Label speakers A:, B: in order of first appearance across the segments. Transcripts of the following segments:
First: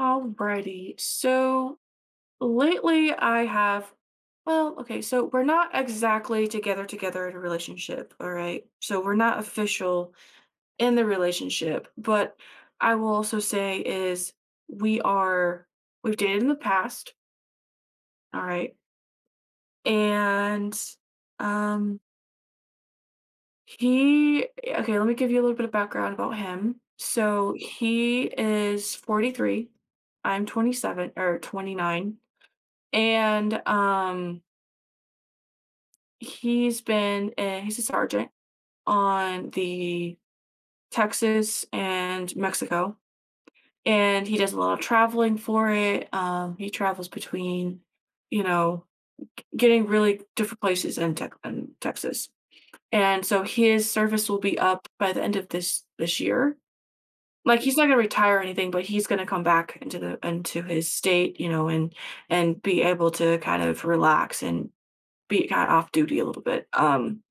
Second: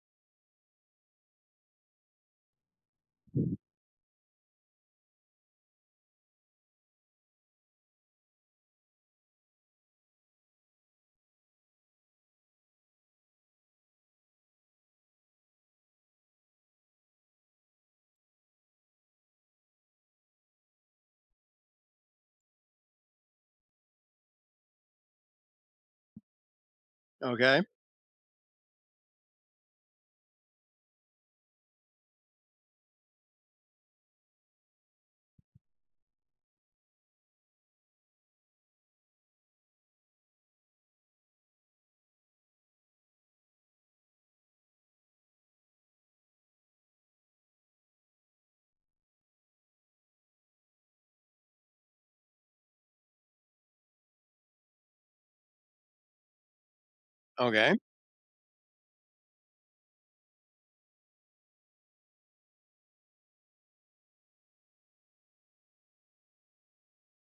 A: Alrighty. So lately I have, well, okay, so we're not exactly together together in a relationship, all right? So we're not official in the relationship, but I will also say is we are we've dated in the past, all right? And um he okay, let me give you a little bit of background about him. So
B: Okay,
A: he is 43. I'm 27 or 29. And, um, he's been a he's a sergeant on the Texas and Mexico, and he does a lot of traveling for it. He travels between, you know, getting really different places in Texas, and so his service will be up by the end of this year. Like,
B: okay,
A: he's not gonna retire or anything, but he's gonna come back into his state, you know, and be able to kind of relax and be kind of off duty a little bit,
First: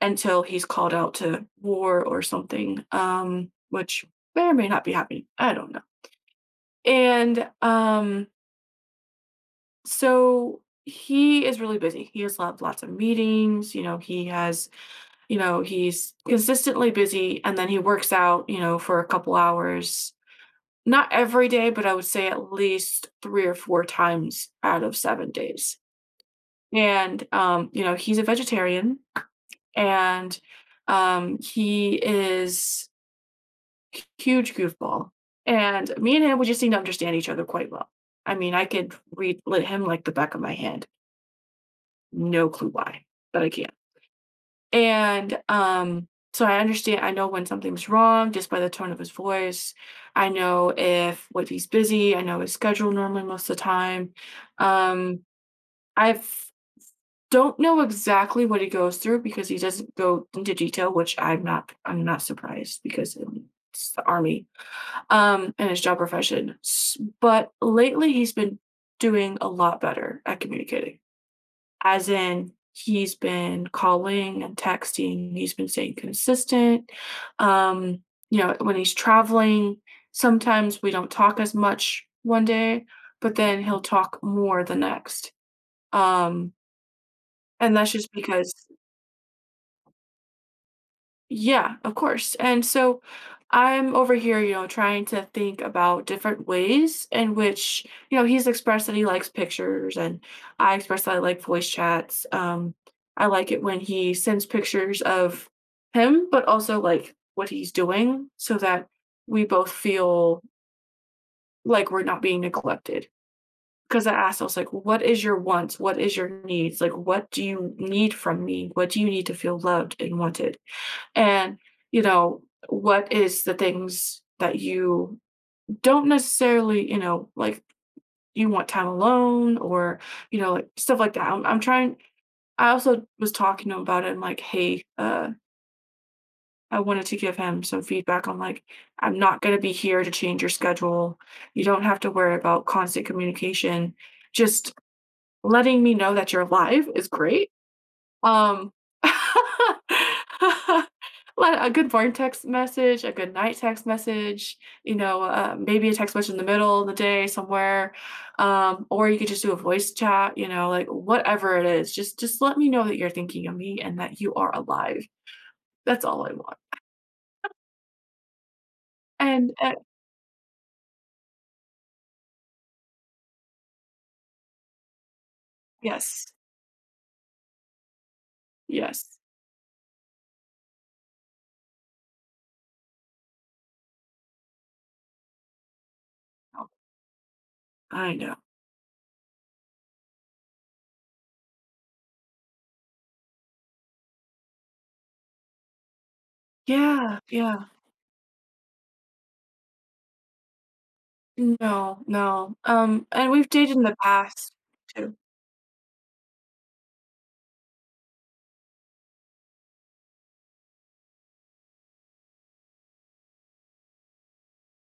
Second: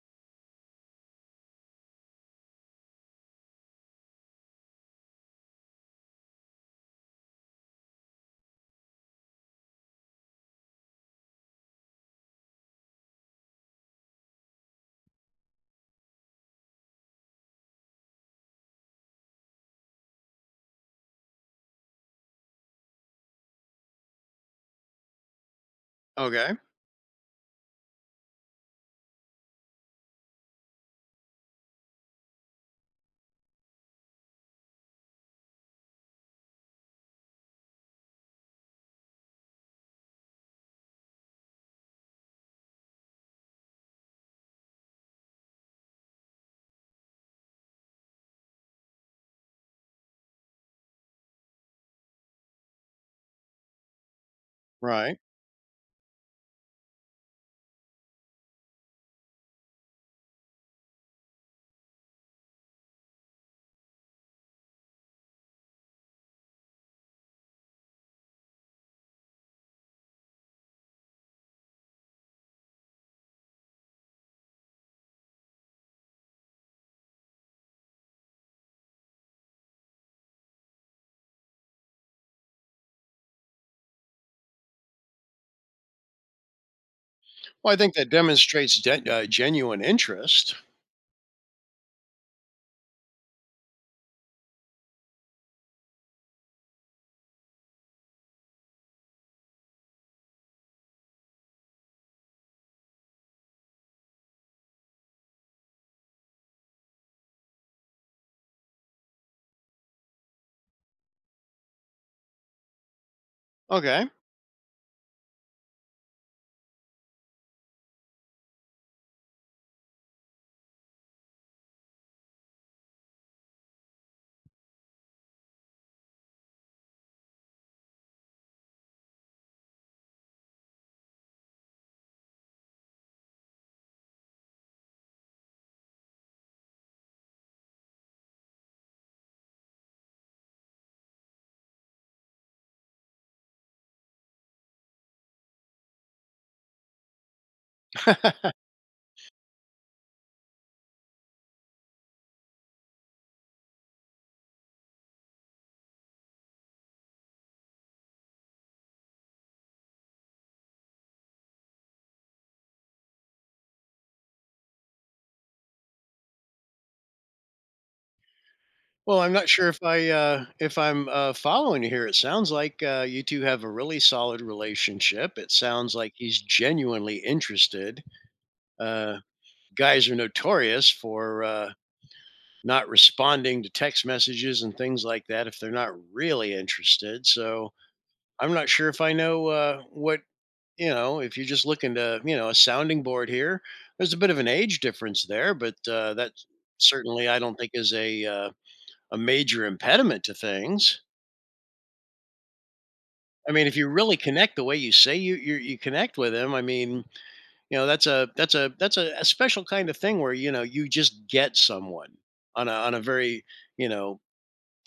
A: until he's called out to war or something. Which may or may not be happening. I don't know. And So he is really busy. He has lots of meetings. You know, he has, you know, he's consistently busy, and then he works out, you know, for a couple hours. Not every day, but I would say at least three or four times out of 7 days.
B: okay,
A: You know, he's a vegetarian, and he is huge goofball, and me and him, we just seem to understand each other quite well. I mean, I could read li him like the back of my hand. No clue why, but I can. And I understand. I know when something's wrong just by the tone of his voice. I know if what he's busy. I know his schedule normally most of the time.
B: right.
A: Um, I don't know exactly what he goes through because he doesn't go into detail, which I'm not surprised, because, it's the Army. In his job profession. But lately, he's been doing a lot better at communicating, as in, he's been calling and texting, he's been staying consistent. Um, you know, when he's traveling, sometimes we don't talk as much one day, but then he'll talk more the next. Um,
B: Well,
A: and
B: I
A: that's
B: think that
A: just because
B: demonstrates genuine interest.
A: Yeah, of course. And so I'm over here, you know, trying to think about different ways in which, you know, he's expressed that he likes pictures and I express that I like voice chats. I like it when he sends pictures of him, but also like what he's doing, so that we both feel like we're not being neglected. Because
B: Okay.
A: I asked. I was like, what is your wants? What is your needs? Like, what do you need from me? What do you need to feel loved and wanted? And, you know, what is the things that you don't necessarily, you know, like, you want time alone, or, you know, like stuff like that. I'm trying. I also was talking to him about it, and like, hey, I wanted to give him some feedback, on like, I'm not going to be here to change your schedule. You don't have to worry about constant communication. Just letting me know that you're alive is great. Um, like, a good morning text message, a good night text message, you know, maybe a text message in the middle of the day somewhere, or you could just do a voice chat, you know, like, whatever it is, just let me know that you're thinking of me and that you are alive. That's all I want.
B: Well, I'm not
A: And,
B: sure
A: uh
B: if I'm following you here. It sounds like you two have a really solid relationship. It sounds like
A: yes,
B: he's genuinely interested.
A: yes.
B: Uh, Guys are notorious for not responding to text messages and things like that if they're not really
A: Oh,
B: interested. So
A: I know.
B: I'm not sure if I know what, you know, if you're just looking to, you know, a sounding board here. There's a bit of an age difference there, but that
A: Yeah,
B: certainly I don't
A: yeah.
B: think is a major impediment to things.
A: No, no, and we've
B: I mean,
A: dated
B: if
A: in
B: you
A: the
B: really
A: past
B: connect the way you
A: too,
B: say you connect with him, I mean, you know, that's a special kind of thing where you know you just get someone on a very, you know,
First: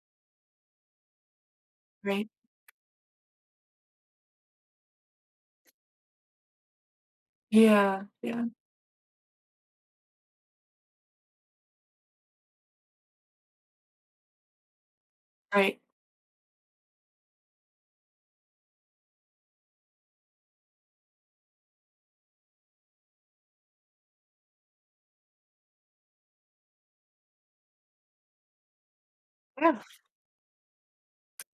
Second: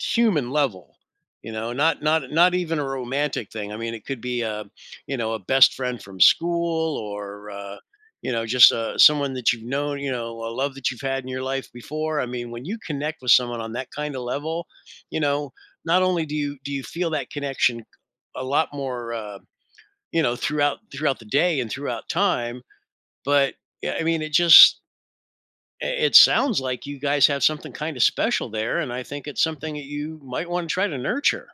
B: human level. You know, not
A: right?
B: not not even a romantic thing. I mean, it could be a, you know, a best friend from school, or
A: Yeah,
B: you know,
A: yeah,
B: just someone that you've known, you know, a love that you've had in your life before. I mean, when you connect with someone on that kind of level, you know,
A: right.
B: not only do you feel that connection a lot more, you know, throughout the day and throughout time, but yeah, I mean, it just, it sounds like you guys have something kind of special there, and I think it's something
A: Yeah.
B: that you might want to try to nurture.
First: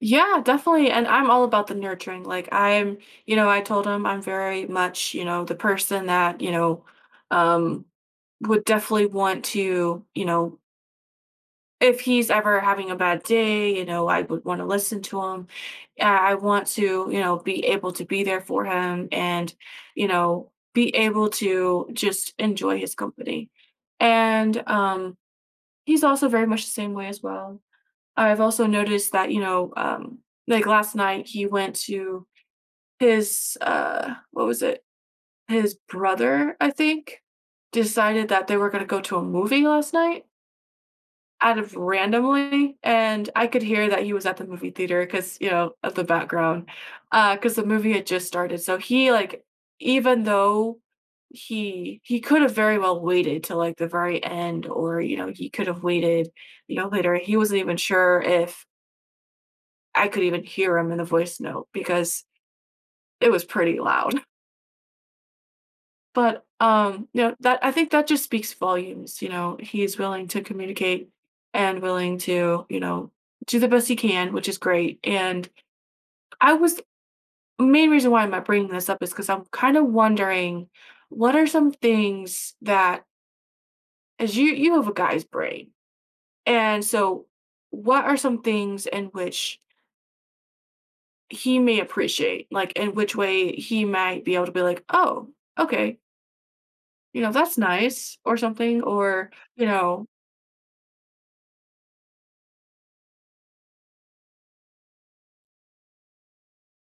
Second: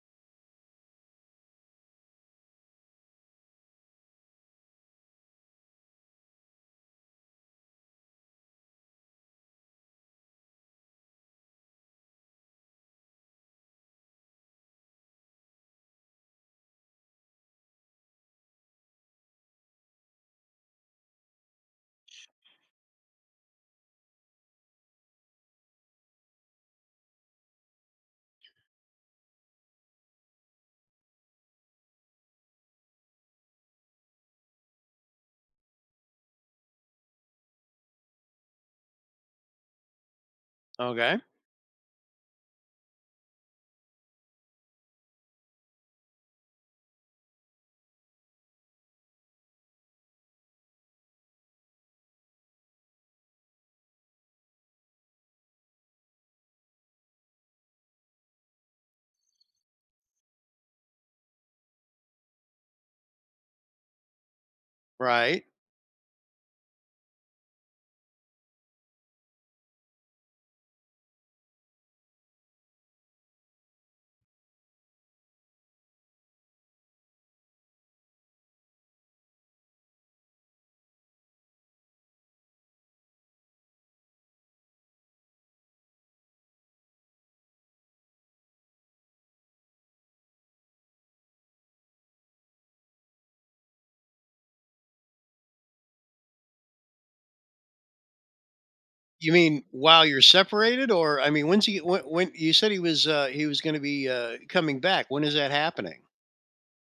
A: Yeah, definitely. And I'm all about the nurturing. You know, I told him I'm very much, you know, the person that, you know, um would definitely want to, you know, if he's ever having a bad day, you know, I would want to listen to him. I want to, you know, be able to be there for him, and, you know, be able to just enjoy his company. And He's also very much the same way as well. I've also noticed that, you know, like last night he went to his, what was it? His brother, I think, decided that they were gonna go to a movie last night
B: Okay,
A: out of randomly, and I could hear that he was at the movie theater because, you know, of the background. Uh, because the movie had just started. So he, like, even though he could have very well waited till like the very end, or you know he could have waited, you know, later. He wasn't even sure if I could even hear him in the voice note because it was pretty loud.
B: right?
A: But you know, that I think that just speaks volumes. You know, he's willing to communicate and willing to, you know, do the best he can, which is great. And I was Main reason why I'm not bringing this up is because I'm kind of wondering what are some things that, as you, you have a guy's brain. And so what are some things in which he may appreciate, like in which way he might be able to be like, oh, okay, you know, that's nice or something, or,
B: You mean
A: you
B: while
A: know,
B: you're separated? Or I mean, when's he? When you said he was going to be coming back? When is that happening?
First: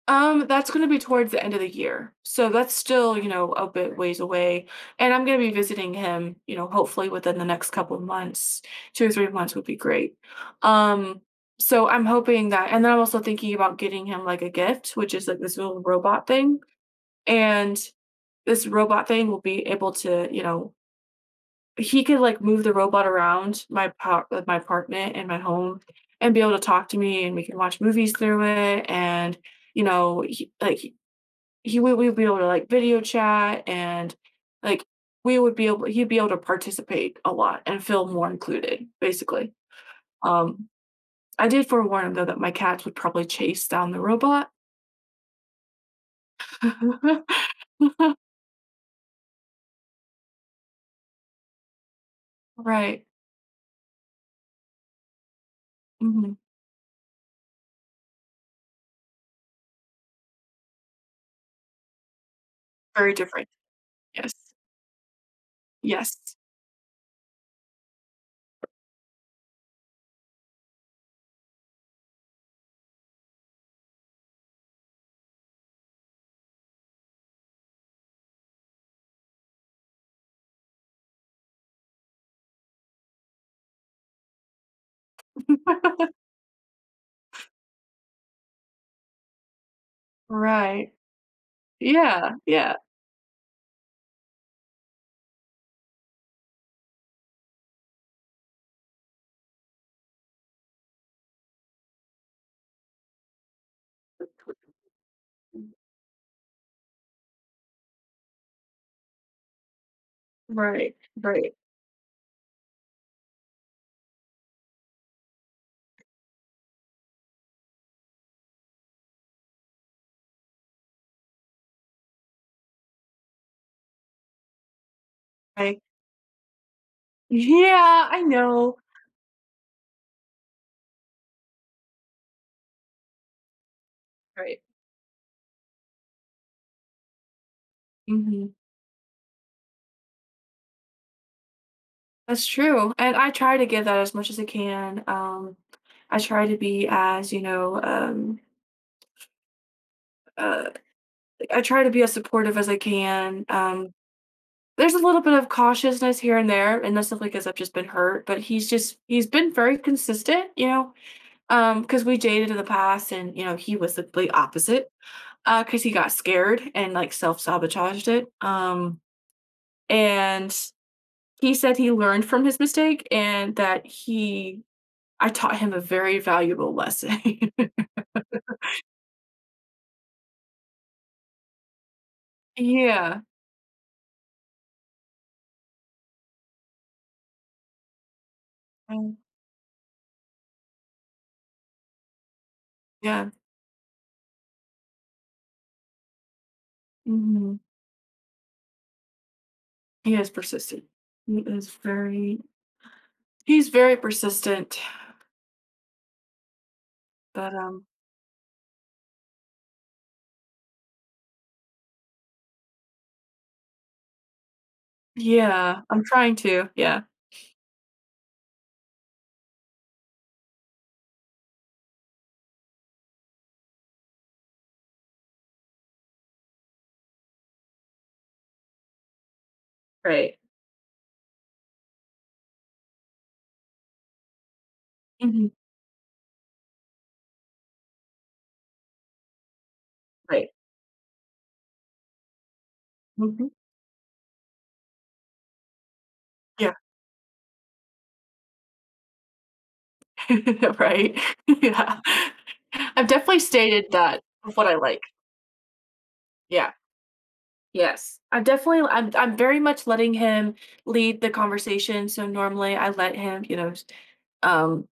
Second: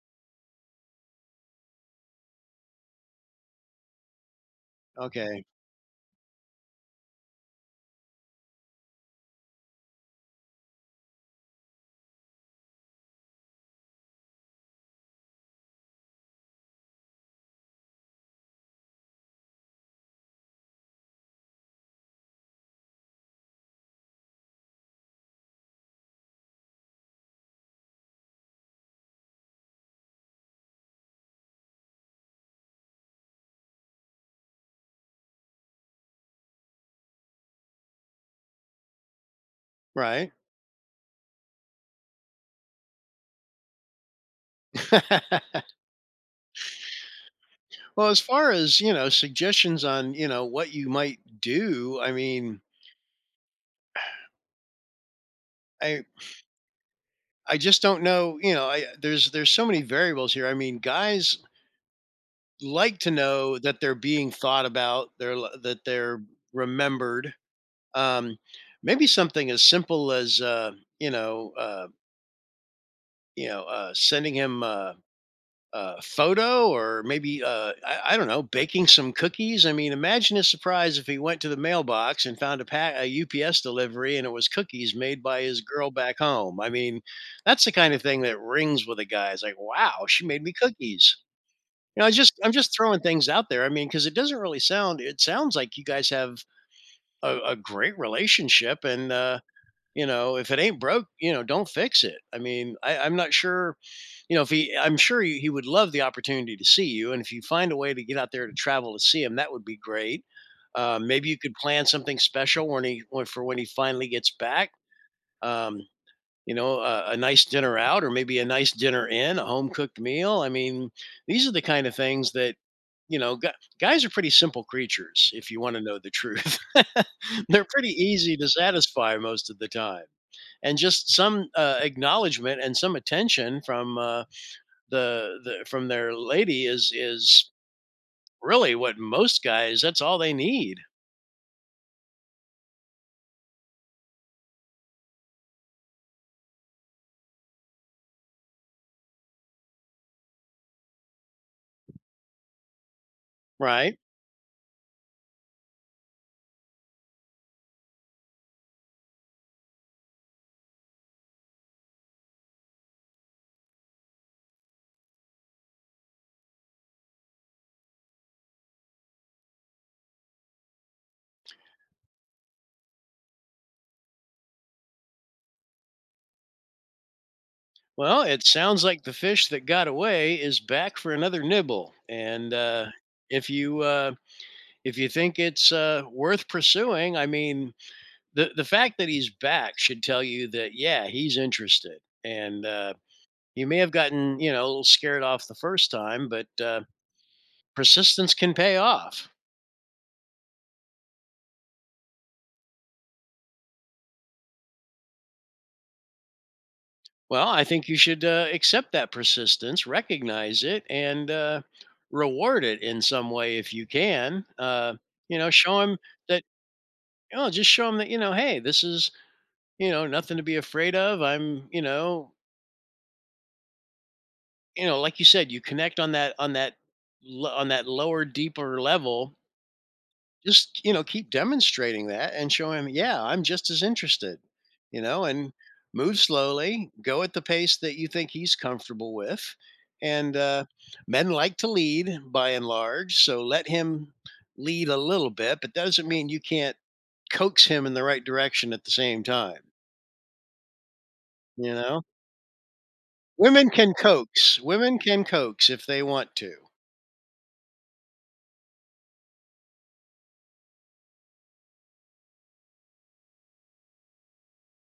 A: that's going to be towards the end of the year. So that's still, you know, a bit ways away. And I'm going
B: Okay,
A: to be visiting him, you know, hopefully within the next couple of months. 2 or 3 months would be great. Um, so I'm hoping that, and then I'm also thinking about getting him like a gift, which is like this little robot thing. And this robot thing will be able to, you know, he could like move the robot around my apartment and my home, and be able to talk to me, and we can watch movies through it. And, you know, he, like he would we would be able to like video chat, and like we would be able he'd be able to participate a lot and feel more included, basically.
B: right.
A: um I did forewarn him though that my cats would probably chase down the robot.
B: Well, as far as, you know, suggestions on, you know, what you might do. I mean,
A: Right.
B: I
A: hmm
B: I just don't know. You know, I, there's so many variables here. I mean, guys like
A: Very
B: to
A: different.
B: know that they're being
A: Yes,
B: thought about, they're that
A: yes.
B: they're remembered. Um, maybe something as simple as you know, uh, you know, sending him a photo, or maybe I don't know, baking some cookies. I mean, imagine his surprise if he went to the mailbox and found a UPS delivery, and it was cookies made by his girl back home. I mean, that's the kind of thing that rings with a guy. It's like, wow, she made me
A: Right,
B: cookies. You know,
A: yeah,
B: I'm just
A: yeah.
B: throwing things out there. I mean, because it doesn't really sound, it sounds like you guys have a great relationship. And, you know, if it ain't broke, you know, don't fix it. I mean, I'm not sure, you know, if he I'm sure he would love the opportunity to see you, and if you find a way to get out there to travel to see him, that would be great.
A: Right,
B: Maybe you could
A: right,
B: plan something special when he when for when he finally gets back. Um, you know, a nice dinner out, or maybe a nice dinner in, a home cooked meal. I mean, these are the kind of things that, you know, gu guys are pretty simple creatures, if you
A: right.
B: wanna know the truth. They're pretty
A: Yeah, I
B: easy to
A: know.
B: satisfy most of the time, and just some, acknowledgement and some attention from,
A: Right.
B: the from their lady is
A: Mhm.
B: really what most guys, that's all they need,
A: That's true, and I try to give that as much as I can. I try to be as, you know, uh, I try to be as supportive as I can.
B: right?
A: There's a little bit of cautiousness here and there, and that's simply because 'cause I've just been hurt, but he's been very consistent, you know. Because we dated in the past and, you know, he was the complete opposite. Because he got scared and, like, self-sabotaged it. And He said he learned from his mistake, and that he... I taught him a very valuable lesson.
B: Well, it sounds like the fish that got away is back for another nibble, and,
A: Yeah.
B: if you, uh, if you think it's, worth pursuing. I mean, the fact that
A: Um,
B: he's back should tell you that yeah, he's interested, and
A: yeah.
B: you may have gotten, you know, a little scared off the first time, but
A: Mhm.
B: persistence can pay off.
A: He is persistent. He is very he's very persistent,
B: Well,
A: but,
B: I
A: um
B: think you should accept that persistence, recognize it, and reward it in some way if you can. You know, show
A: yeah,
B: him
A: I'm trying
B: that.
A: to, yeah.
B: You know, just show him that, you know, hey, this is, you know, nothing to be afraid of. I'm, you know, you know, like you said, you connect on that on that lower, deeper level.
A: Right.
B: Just, you know, keep demonstrating that and show him, "Yeah, I'm just as interested." You know,
A: Mhm.
B: and move slowly, go at the pace that you think he's comfortable with. And,
A: Right.
B: men like to lead by and large, so
A: Mhm.
B: let him lead a little bit, but that doesn't mean you
A: Yeah.
B: can't coax him in the right direction at the same time,
A: Right.
B: you
A: Yeah.
B: know?
A: I've definitely
B: Women
A: stated
B: can
A: that of
B: coax.
A: what I
B: Women
A: like.
B: can coax if they want to.
A: Yeah. Yes. I'm very much letting him lead the conversation, so normally I let him, you know, um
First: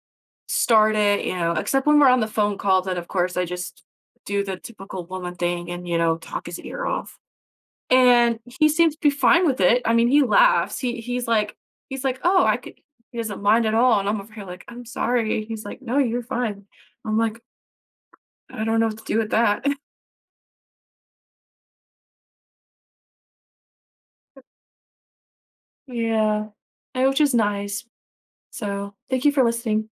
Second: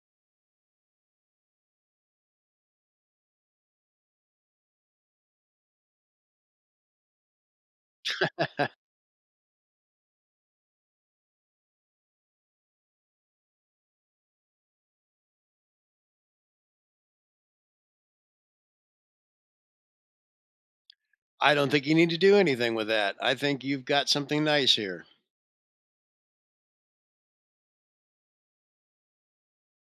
A: start it, you know, except when we're on the phone call, then of course I just do the typical woman thing, and, you know, talk his ear off. And he seems to be fine with it. I mean, he laughs. He's like, "Oh, I could..." He doesn't mind at all. And I'm over here like, "I'm sorry." He's like, "No, you're fine." I'm like, "I don't know what to do with that."
B: I don't think you need to do anything with that. I think you've got something nice here.
A: Yeah. Eh, which is nice. So, thank you for listening.